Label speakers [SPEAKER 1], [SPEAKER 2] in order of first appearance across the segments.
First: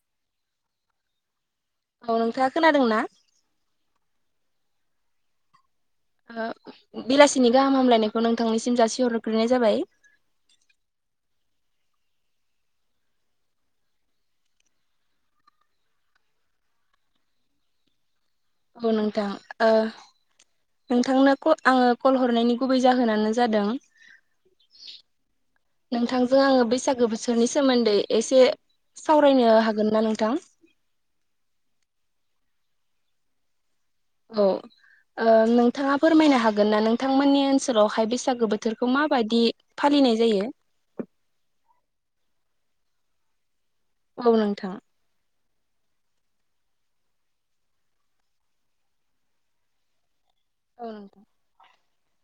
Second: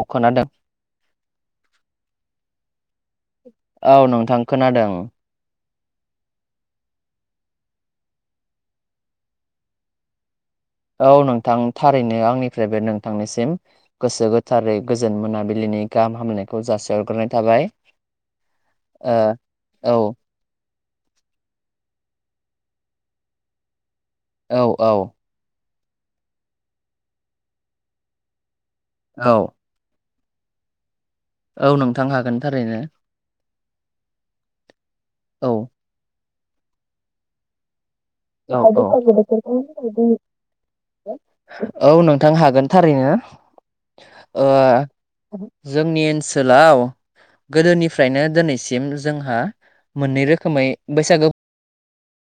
[SPEAKER 1] अ खोनादों
[SPEAKER 2] औ नोंथाङा खोनादों ना
[SPEAKER 1] औ नोंथां खोनादों
[SPEAKER 2] ओ बेलासिनि गाहाम हामलायनायखौ नोंथांनिसिम जासिहरग्रोनाय जाबाय
[SPEAKER 1] औ नोंथां थारैनो आंनिफ्रायबो नोंथांनिसिम गोसो गोथारै गोजोन मोनाबिलिनि गाहाम हामलनायखौ जासिहरग्रोनाय थाबाय
[SPEAKER 2] औ नोंथां ओ नोंथांनो आङो कल हरनायनि गुबै जाहोनानो जादों
[SPEAKER 1] औ औ
[SPEAKER 2] नोंथांजों आङो बैसागो बोथोरनि सोमोन्दै एसे
[SPEAKER 1] औ
[SPEAKER 2] सावरायनो हागोन ना नोंथां
[SPEAKER 1] औ नोंथां हागोन थारैनो
[SPEAKER 2] औ
[SPEAKER 1] औ
[SPEAKER 2] नोंथांङा फोरमायनो हागोन ना नोंथांमोननि ओनसोलावहाय बेसेबां बैसागो
[SPEAKER 1] औ औ
[SPEAKER 2] बोथोरखौ माबायदि फालिनाय जायो।
[SPEAKER 1] औ नोंथां हागोन थारैनो
[SPEAKER 2] औ नोंथां
[SPEAKER 1] जोंनि ओनसोलाव गोदोनिफ्रायनो दिनैसिम जोंहा मोननै रोखोमै
[SPEAKER 2] औ
[SPEAKER 1] बैसागो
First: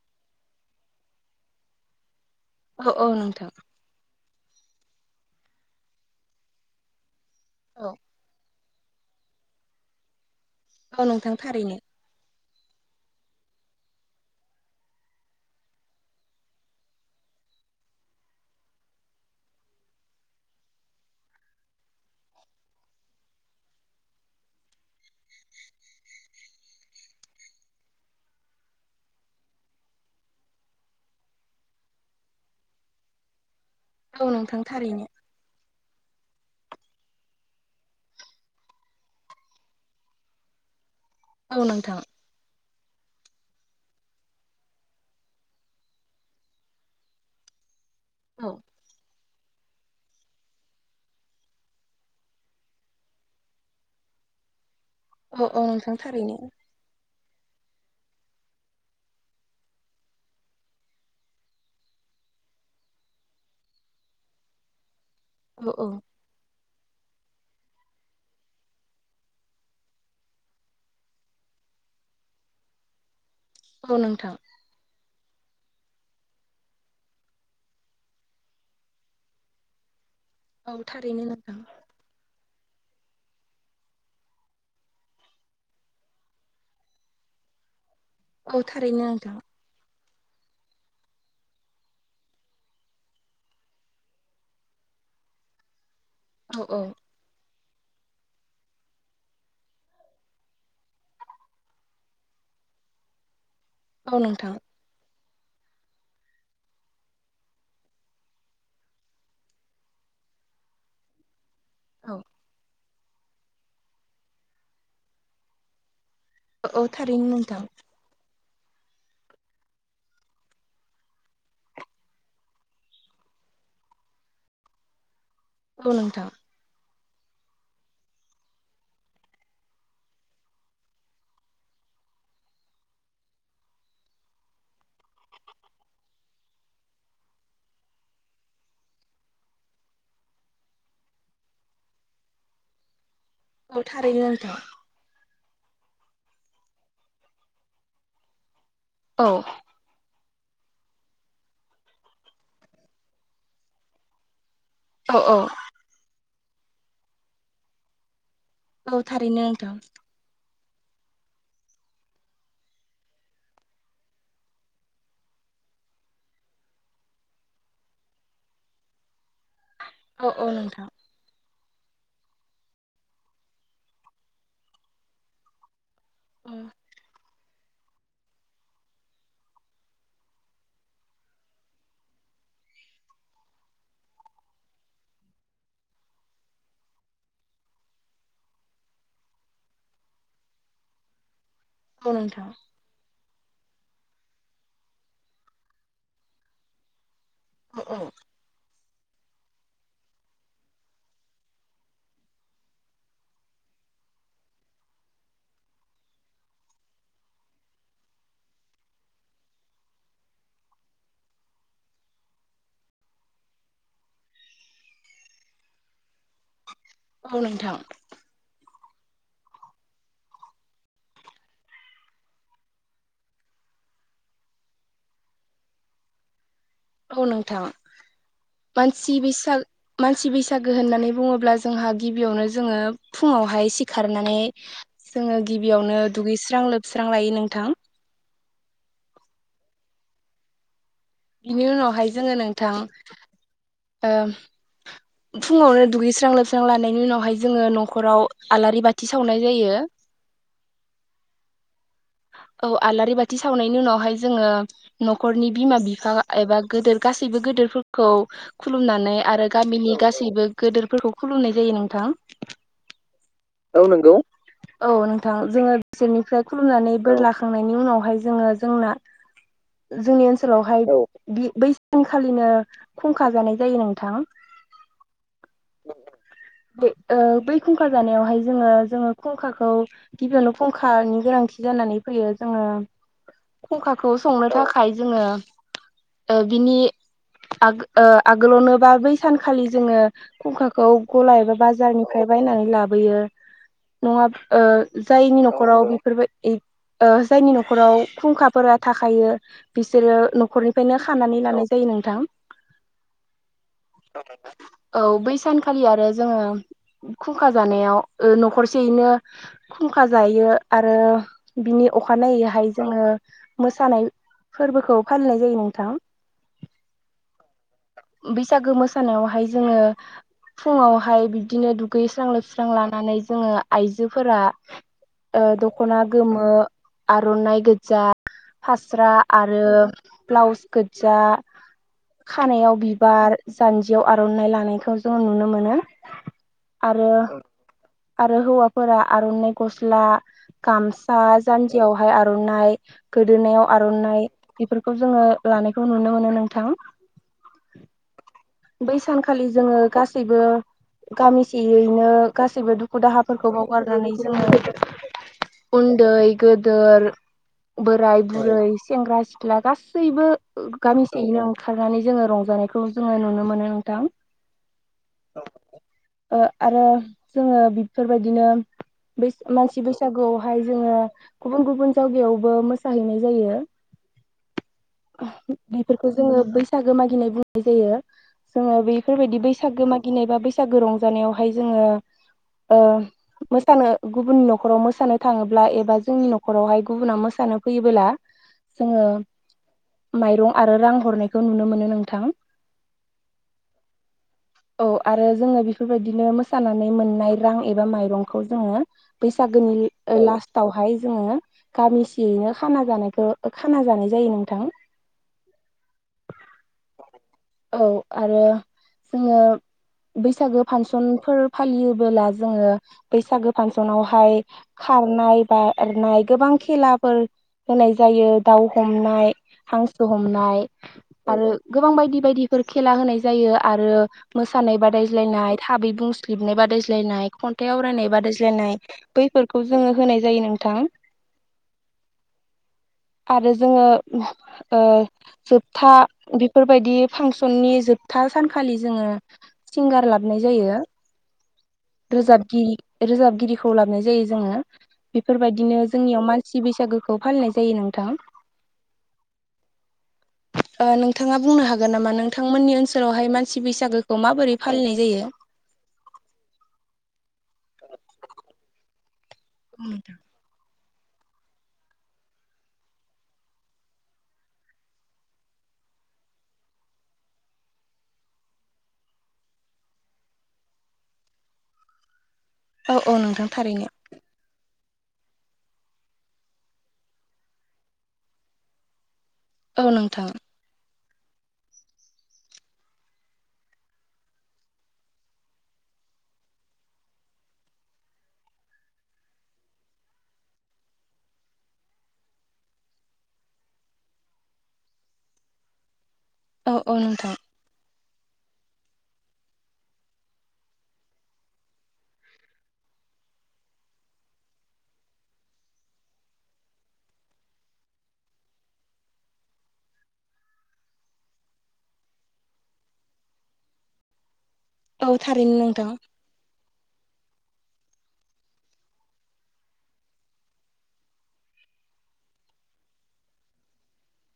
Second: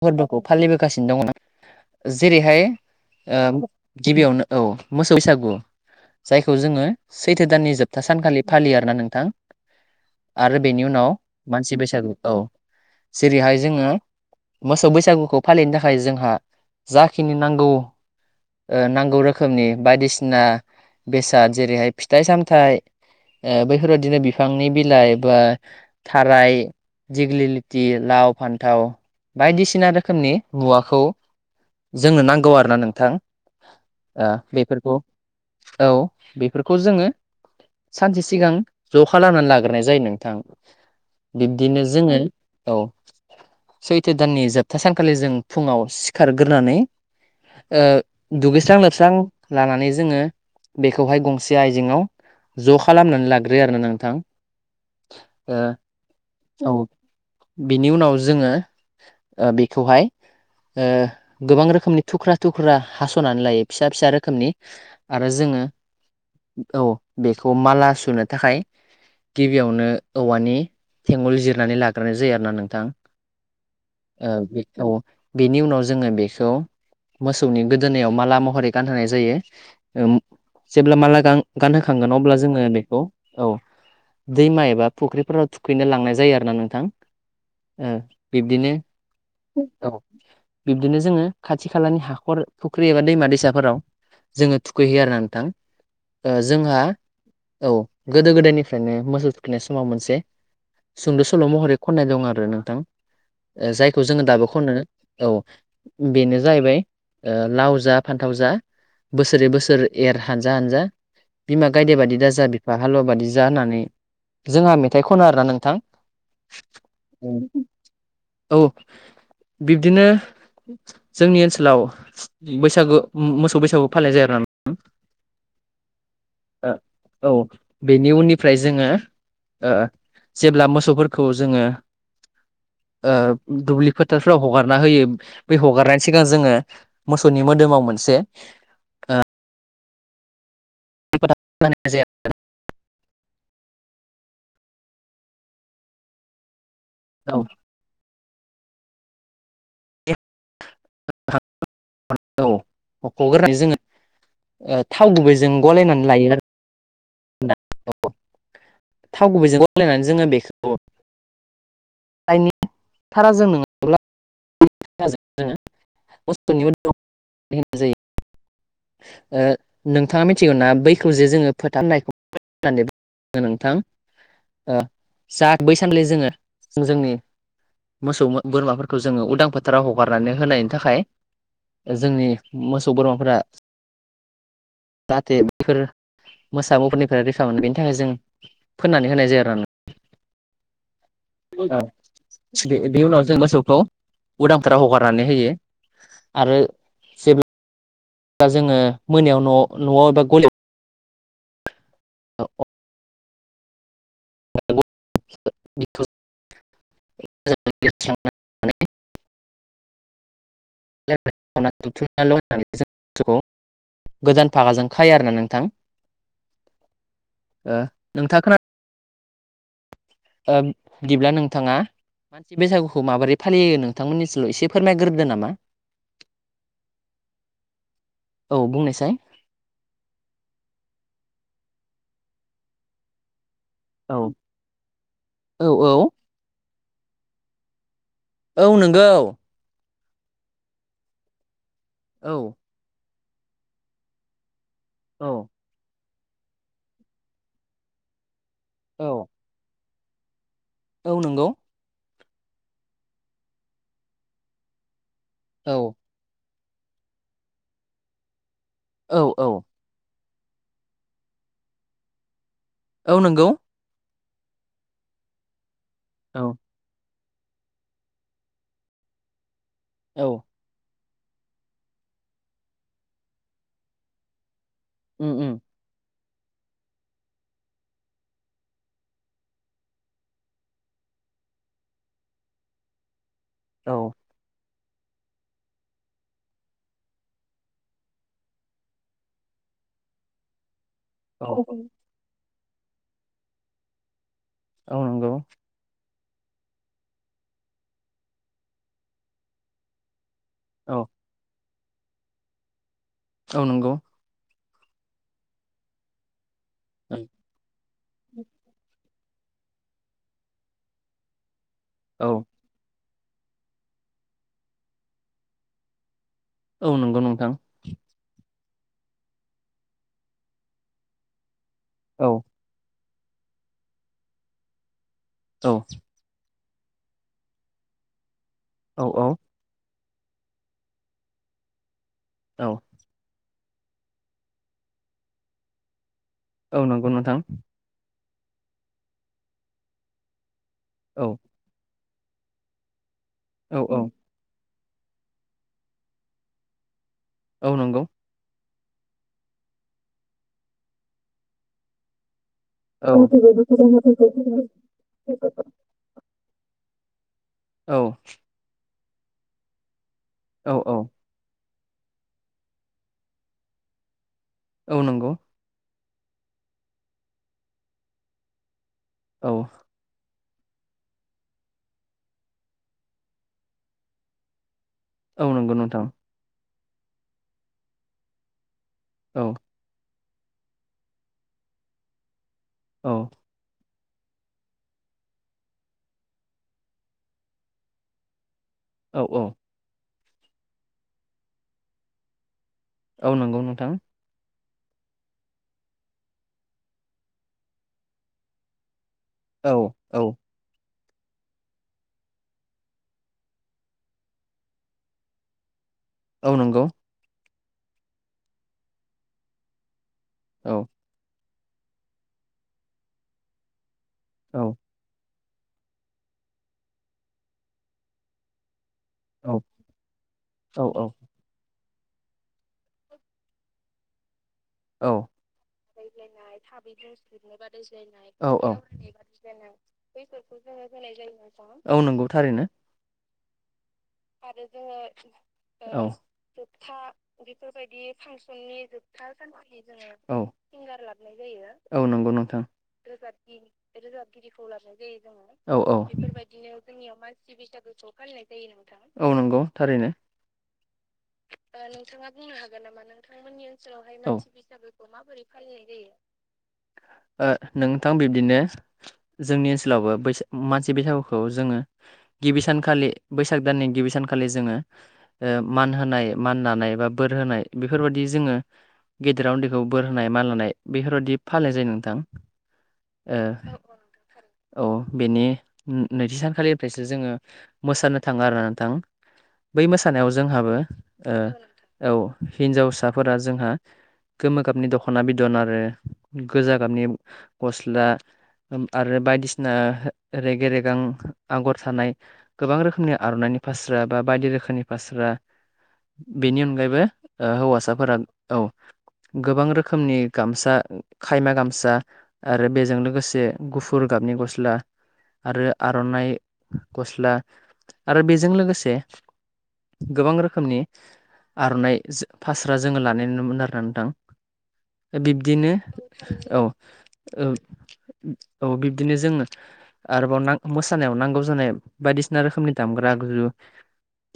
[SPEAKER 1] फोरबोखौ फालिबोगासिनो दंङो ना जेरैहाय
[SPEAKER 2] औ
[SPEAKER 1] ओ
[SPEAKER 2] नोंथां
[SPEAKER 1] गिबियावनो औ मोसौ बैसागु जायखौ जोंङो सैथो दाननि
[SPEAKER 2] औ
[SPEAKER 1] जोबथा सानखालि फालियो आरोना नोंथां आरो बेनि
[SPEAKER 2] औ
[SPEAKER 1] उनाव
[SPEAKER 2] नोंथां
[SPEAKER 1] मानसि
[SPEAKER 2] थारैनो
[SPEAKER 1] बैसागु औ जेरैहाय जोंङो मोसौ बैसागुखौ फालिनो थाखाय जोंहा जाखिनि नांगौ नांगौ रोखोमनि बायदिसिना बेसाद जेरैहाय फिथाइ सामथाइ बैफोरबायदिनो बिफांनि बिलाइ बा थाराय दिग्लिलिथि लाव फान्थाव बायदिसिना रोखोम रोखोमनि मुवाखौ जोंनो नांगौ आरोना नोंथां
[SPEAKER 2] औ नोंथां
[SPEAKER 1] बेफोरखौ
[SPEAKER 2] थारैनो
[SPEAKER 1] औ बेफोरखौ जोंङो सानसे सिगां ज' खालामनानै लाग्रोनाय जायो नोंथां
[SPEAKER 2] औ
[SPEAKER 1] बिब्दिनो
[SPEAKER 2] नोंथां
[SPEAKER 1] जोङो औ सैथो दाननि जाबथा सानखालि जों फुंङाव सिखारग्रोनानै
[SPEAKER 2] औ
[SPEAKER 1] दुगैस्रां लोबस्रां लानानै जोंङो बेखौहाय गंसे आयजेेंआव ज' खालामनानै लाग्रोयो आरोना नोंथां
[SPEAKER 2] औ औ नोंथां थारैनो
[SPEAKER 1] औ बिनि उनाव जोंङो बेखौहाय गोबां रोखोमनि थुख्रा थुख्रा हास'नानै लायो फिसा फिसा रोखोमनि आरो जोंङो
[SPEAKER 2] औ औ
[SPEAKER 1] औ बेखौ माला सुनो थाखाय गिबियावनो औवानि थेंगल जिरनानै लाग्रोनाय जायो आरो ना नोंथां
[SPEAKER 2] औ
[SPEAKER 1] आ
[SPEAKER 2] नोंथां
[SPEAKER 1] बेनि उनाव बेनि उनाव जोंङो बेखौ मोसौनि गोदोनायाव माला महरै गानहोनाय जायो।
[SPEAKER 2] औ
[SPEAKER 1] जेब्ला माला
[SPEAKER 2] थारैनो नोंथां
[SPEAKER 1] गानहोखांगोन अब्ला जोंङो बेखौ औ दैमा एबा फुख्रिफोराव थुखैनो लांनाय जायो आरो ना नोंथां बिब्दिनो
[SPEAKER 2] बिदिनो नोंथां
[SPEAKER 1] औ बिब्दिनो जोंङो खाथि खालानि हाखर फुख्रि एबा दैमा दैसाफोराव जोङो थुखैहयो आरो ना नोंथां
[SPEAKER 2] औ औ
[SPEAKER 1] जोंहा औ गोदो गोदायनिफ्रायनो मोसौ थुखैनाय समाव मोनसे सुंद' सल' महरै खननाय दं आरो नोंथां जायखौ
[SPEAKER 2] औ
[SPEAKER 1] जोंङो दाबो
[SPEAKER 2] नोंथां
[SPEAKER 1] खननो औ बेनो जाहैबाय लाव जा फान्थाव जा बोसोरै बोसोर एर हानजा हानजा बिमा गायदे
[SPEAKER 2] औ
[SPEAKER 1] बादि दा जा बिफा हालुवा बादि जा होननानै जोंहा मेथाइ खनो आरोना नोंथां
[SPEAKER 2] औ औ थारैनो नोंथां
[SPEAKER 1] औ बिब्दिनो जोंनि ओनसोलाव बैसागु मोसौ बैसागु फालिनाय जायो आरो नोंथां
[SPEAKER 2] औ नोंथां
[SPEAKER 1] औ बेनि उननिफ्राय जोंङो जेब्ला मोसौफोरखौ जोंङो दुब्लि फोथारफ्राव हगारना होयो बे हगारनायनि सिगां जोंङो मोसौनि मोदोमाव मोनसे [unintelligible] [unintelligible]
[SPEAKER 2] औ थारैनो
[SPEAKER 1] औ
[SPEAKER 2] औ
[SPEAKER 1] [unintelligible] [unintelligible] औ मख'ग्रोनाय जोंङो ओ थाव
[SPEAKER 2] औ
[SPEAKER 1] गुबै जजों गलायनानै लायो आरो।
[SPEAKER 2] औ
[SPEAKER 1] थाव
[SPEAKER 2] थारैनो
[SPEAKER 1] गुबैजों
[SPEAKER 2] नोंथां
[SPEAKER 1] गलायनानै जोङो बेखौ [unintelligible] [unintelligible] ओ नोंथाङा
[SPEAKER 2] औ औ
[SPEAKER 1] मिथिगौना
[SPEAKER 2] नोंथां
[SPEAKER 1] बैखौ जे जोङो फोथा होनना [unintelligible] नोंथां ओ जा बै सानलै जोङो
[SPEAKER 2] औ
[SPEAKER 1] जोंनि मोसौ बोरमाफोरखौ जोङो उदां फोथाराव हगारनानै होनायनि थाखाय जोंनि मोसौ बोरमाफोरा जाहाथे बैफोर मोसा मुफोरनिफ्राय रैखा मोनो बेनि थाखाय जों फोननानै होनाय जायो आरोना [unintelligible]
[SPEAKER 2] नोंथां
[SPEAKER 1] बे बे उनाव जों मोसौखौ उदां फोरोथाव हगारनानै होयो आरो
[SPEAKER 2] [unintelligible]
[SPEAKER 1] दा जोङो मोनायाव न' न'आव एबा गलियाव औ अ [unintelligible] [unintelligible] गोदान भागाजों खायो आरो ना नोंथां
[SPEAKER 2] औ नोंथां
[SPEAKER 1] ओ नोंथाङा खो ओ बिदिब्ला नोंथाङा मानसि बैसागुखौ माबोरै फालियो नोंथांमोननिथिं एसे फोरमायग्रोदो नामा।
[SPEAKER 2] औ नोंथां
[SPEAKER 1] औ बुंनायसाय
[SPEAKER 2] मानसि बैसा मानसि बैसागो होननानै बुङोब्ला जोंहा गिबियावनो जोङो फुङावहाय सि
[SPEAKER 1] औ
[SPEAKER 2] खारनानै जोङो
[SPEAKER 1] औ औ
[SPEAKER 2] गिबियावनो दुगैस्रां लोबस्रां लायो नोंथां।
[SPEAKER 1] औ नोंगौ
[SPEAKER 2] बिनि उनावहाय जोङो
[SPEAKER 1] औ
[SPEAKER 2] नोंथां ओ
[SPEAKER 1] औ
[SPEAKER 2] फुङावनो दुगैस्रां लोबस्रां लानायनि उनावहाय जोङो न'खराव आलारि
[SPEAKER 1] औ
[SPEAKER 2] बाथि सावनाय जायो।
[SPEAKER 1] औ नंगौ
[SPEAKER 2] औ आलारि बाथि सावनायनि उनावहाय जोङो न'खरनि बिमा
[SPEAKER 1] औ
[SPEAKER 2] बिफा एबा गदोर गासैबो गोदोरफोरखौ खुलुमनानै
[SPEAKER 1] औ
[SPEAKER 2] आरो
[SPEAKER 1] औ
[SPEAKER 2] गामिनि गासै गासैबो गोदोरफोरखौ खुलुमनाय जायो नोंथां।
[SPEAKER 1] औ नोंगौ।
[SPEAKER 2] औ नंगौ औ नोंथां जोङो बिसोरनिफ्राय
[SPEAKER 1] औ
[SPEAKER 2] खुलुमनानै बोर लाखांनायनि उनावहाय जोङो जोंना जोंनि
[SPEAKER 1] औ
[SPEAKER 2] ओनसोलावहाय बे बै सानखालिनो खुंखा जानाय जायो नोंथां।
[SPEAKER 1] उम उम
[SPEAKER 2] बै ओ बै खुंखा जानायावहाय जोङो जोङो खुंखाखौ गिबियावनो फुंखानि गोनांथि जानानै फैयो जोङो
[SPEAKER 1] औ
[SPEAKER 2] फुंखाखौ संनो थाखाय जोङो बिनि आगोलावनो बा बै सानखालि जोङो खुंखा खौ गला
[SPEAKER 1] औ
[SPEAKER 2] एबा बाजारनिफ्राय बायनानै लाबोयो। नङा
[SPEAKER 1] औ
[SPEAKER 2] ओ
[SPEAKER 1] नंगौ
[SPEAKER 2] जायनि न'खराव बेफोरबायदि इ ओ जायनि न'खराव खुंखाफोरा थाखायो बिसोरो
[SPEAKER 1] औ
[SPEAKER 2] न'खरनिफ्रायनो खानानै लानाय जायो नोंथां।
[SPEAKER 1] औ नंगौ।
[SPEAKER 2] औ बै सानखालि आरो जोङो
[SPEAKER 1] औ
[SPEAKER 2] खुंखा जानायाव न'खरसेयैनो खुंखा जायो आरो बिनि अखानायैहाय जोङो मोसानाय फोरबोखौ फालिनाय जायो नोंथां।
[SPEAKER 1] औ नंगौ नोंथां
[SPEAKER 2] बैसागो मोसानायावहाय जोङो फुुङाहाय बिबदिनो दुगैस्रां
[SPEAKER 1] औ
[SPEAKER 2] लोब स्रां लानानै जोङो आइजोफोरा ओ
[SPEAKER 1] औ
[SPEAKER 2] दखना गोमो आर'नाइ गोजा
[SPEAKER 1] औ
[SPEAKER 2] फास्रा
[SPEAKER 1] औ
[SPEAKER 2] आ आरो ब्लाउस गोजा
[SPEAKER 1] औ
[SPEAKER 2] खानायाव बि बार जान्जियाव आर'नाइ लानायखौ जोंङो नुनो मोनो
[SPEAKER 1] औ
[SPEAKER 2] आरो
[SPEAKER 1] नंगौ नोंथां
[SPEAKER 2] आरो हौवाफोरा आर'नाइ गस्ला गाम
[SPEAKER 1] औ
[SPEAKER 2] जानजियावहाय आर'नाइ गोदोनायाव
[SPEAKER 1] औ औ
[SPEAKER 2] आर'नाइ बेफोरखौ जोङो लानायखौ नुनो मोनो नोंथां
[SPEAKER 1] औ नंगौ
[SPEAKER 2] बै सानखालि जोङो गासैबो गामिसेयैनो गासैबो दु खु
[SPEAKER 1] औ
[SPEAKER 2] दाहाफोरखौ बावगारनानै जोङो उन्दै गोदोर
[SPEAKER 1] औ
[SPEAKER 2] बोराइ बुरै सेंग्रा सिख्ला गासैबो
[SPEAKER 1] औ औ
[SPEAKER 2] गामिसेयैनो ओंखारनानै जोङो रंजानायखौ जोङो नुनो मोनो नोंथां
[SPEAKER 1] औ नंगौ
[SPEAKER 2] ओ आरो जोङो बेफोरबायदिनो बै
[SPEAKER 1] औ
[SPEAKER 2] मानसि बै सागुआवहाय जोङो गुबुन गुबुन जायगायावबो मोसाहैनाय जायो।
[SPEAKER 1] [inaudible] नंगौ नोंथां
[SPEAKER 2] बेफोरखौ जोङो बैसागो मागिनायबो बुंनाय जायो। जोङो बेफोरबायदि
[SPEAKER 1] औ
[SPEAKER 2] बैसागो मागिनाय बा बैसागो रंजानायावहाय जोङो ओ
[SPEAKER 1] औ
[SPEAKER 2] मोसानो गुबुननि नखराव मोसानो थाङोब्ला एबा जोंनि नखरावहाय गुबुना मोसानो फैयोबोला जोङो
[SPEAKER 1] औ औ
[SPEAKER 2] माइरं आरो रां हरनायखौ नुनो मोनो नोंथां
[SPEAKER 1] औ नंगौ नोंथां
[SPEAKER 2] औ आरो जोङो बेफोरबायदिनो मोसानानै मोननाय रां एबा माइरंखौ जोङो
[SPEAKER 1] औ
[SPEAKER 2] बैसागोनि
[SPEAKER 1] औ
[SPEAKER 2] लास टावहाय जोङो गामिसेयैनो खाना जानायखो खाना जानाय जायो नोंथां
[SPEAKER 1] औ नंगौ
[SPEAKER 2] औ आरो जोङो बैसागो
[SPEAKER 1] औ
[SPEAKER 2] फासनफोर फालियोबोला जोङो बैसागो फानसनावहाय
[SPEAKER 1] औ
[SPEAKER 2] खारनाय बारनाय गोबां खेलाफोर होनाय जायो दाव हमनाय
[SPEAKER 1] औ
[SPEAKER 2] हांसो हमनाय
[SPEAKER 1] औ
[SPEAKER 2] आरो गोबां बायदि बायदिफोर खेला होनाय जायो आरो मोसानाय
[SPEAKER 1] औ
[SPEAKER 2] बादायज्लायनाय थाबै बुंसलिबनाय बादायज्लायनाय खन्थाइ आवरायनाय
[SPEAKER 1] औ
[SPEAKER 2] बादायज्लायनाय
[SPEAKER 1] औ
[SPEAKER 2] बै
[SPEAKER 1] औ नंगौ थारैनो
[SPEAKER 2] आरो जोङो ओ जोबथा
[SPEAKER 1] औ
[SPEAKER 2] बेफोरबायदि फांसननि जोबथा सानखालि जोङो सिंगार
[SPEAKER 1] औ
[SPEAKER 2] लाबोनाय जायो
[SPEAKER 1] औ नंगौ नोंथां
[SPEAKER 2] रोजाबगिरि लाबोनाय जायो जोङो
[SPEAKER 1] रोजाबगिरिखौ ओ
[SPEAKER 2] बेफोरबायदिनो
[SPEAKER 1] औ
[SPEAKER 2] जोंनियाव मानसि
[SPEAKER 1] बेफोरबायदिनो जोंनियाव
[SPEAKER 2] बैसागोखौ फालिनाय
[SPEAKER 1] मानसि
[SPEAKER 2] जायो नोंथां
[SPEAKER 1] बैसागोखौ फालिनाय जायो नोंथां औ नंगौ थारैनो
[SPEAKER 2] ओ नोंथाङा बुंनो हागोन नामा नोंथांमोननि ओनसोलावहाय मानसि बैसागोखौ माबोरै फालिनाय जायो
[SPEAKER 1] फालिनाय जायो ओ नोंथां बिब्दिनो जोंनि ओनसोलावबो बै मानसि बैसागुखौ जोङो गिबि सानखालि बैसाग दाननि गिबि सानखालि जोङो ओ मान होनाय मान लानाय बा बोर होनाय बेफोरबायदि जोङो गेदेराव उन्दैखौ बोर होनाय माल होनानाय बेफोरबायदि फालिनाय जायो नोंथां
[SPEAKER 2] औ औ
[SPEAKER 1] ओ
[SPEAKER 2] नोंथां थारैनो
[SPEAKER 1] औ बेनि नैथि सान खालिनिफ्रायसो जोङो मोसानो थाङो आरोना नोंथां बै
[SPEAKER 2] औ नोंथां
[SPEAKER 1] मोसानायाव जोंहाबो ओ औ हिन्जावसाफोरा जोंहा गोमो गाबनि दख'ना बिदन आरो गोजा गाबनि गस्ला आरो बायदिसिना रेगे रेगां आगर थानाय गोबां रोखोमनि आर'नाइनि फास्रा बा बायदि रोखोमनि फास्रा बेनि
[SPEAKER 2] औ औ नोंथां
[SPEAKER 1] अनगायैबो हौवासाफोरा औ गोबां रोखोमनि गामसा खायमा गामसा आरो बेजों लोगोसे गुफुर गाबनि गस्ला आरो आर'नाइ गस्ला आरो बेजों लोगोसे गोबां रोखोमनि आर'नाइ फास्रा जोङो लानाय नुनो मोनो आरोना
[SPEAKER 2] औ
[SPEAKER 1] नोंथां
[SPEAKER 2] थारैनो
[SPEAKER 1] बिब्दिनो
[SPEAKER 2] नोंथां
[SPEAKER 1] औ औ बिब्दिनो जोङो आरोबाव मोसानायाव नांगौ जानाय बायदिसिना रोखोमनि दामग्रा आगजु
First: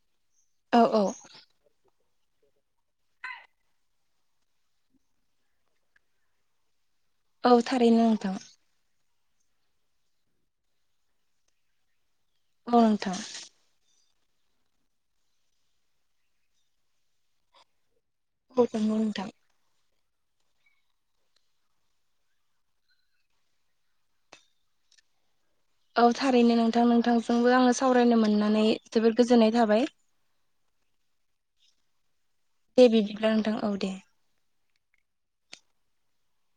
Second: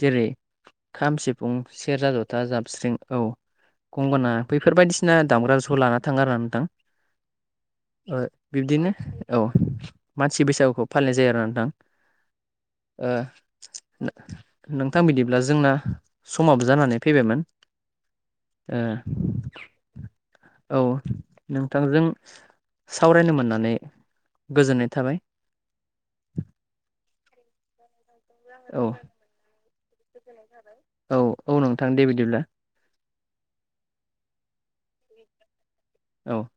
[SPEAKER 1] जेरै
[SPEAKER 2] औ औ
[SPEAKER 1] खाम सिफुं सेरजा जथा जाबस्रिं औ गंगना बैफोर बायदिसिना दामग्रा आगजुखौ लाना थाङो आरो ना नोंथां
[SPEAKER 2] औ थारैनो
[SPEAKER 1] ओ
[SPEAKER 2] नोंथां
[SPEAKER 1] बिब्दिनो औ मानसि बैसागुखौ फालिनाय जायो आरो नोंथां
[SPEAKER 2] औ
[SPEAKER 1] ओ
[SPEAKER 2] नोंथां
[SPEAKER 1] नोंथां बिदिब्ला जोंना समाबो जानानै फैबायमोन
[SPEAKER 2] औ नंगौ नोंथां
[SPEAKER 1] ओ औ नोंथांजों सावरायनो मोननानै गोजोननाय थाबाय
[SPEAKER 2] औ थारैनो नोंथां नोंथांजोंबो आङो सावरायनो मोननानै
[SPEAKER 1] औ
[SPEAKER 2] जोबोद गोजोननाय थाबाय
[SPEAKER 1] [unintelligible] औ औ नोंथां दे बिदिब्ला
[SPEAKER 2] दे बिदिब्ला नोंथां औ दे
[SPEAKER 1] औ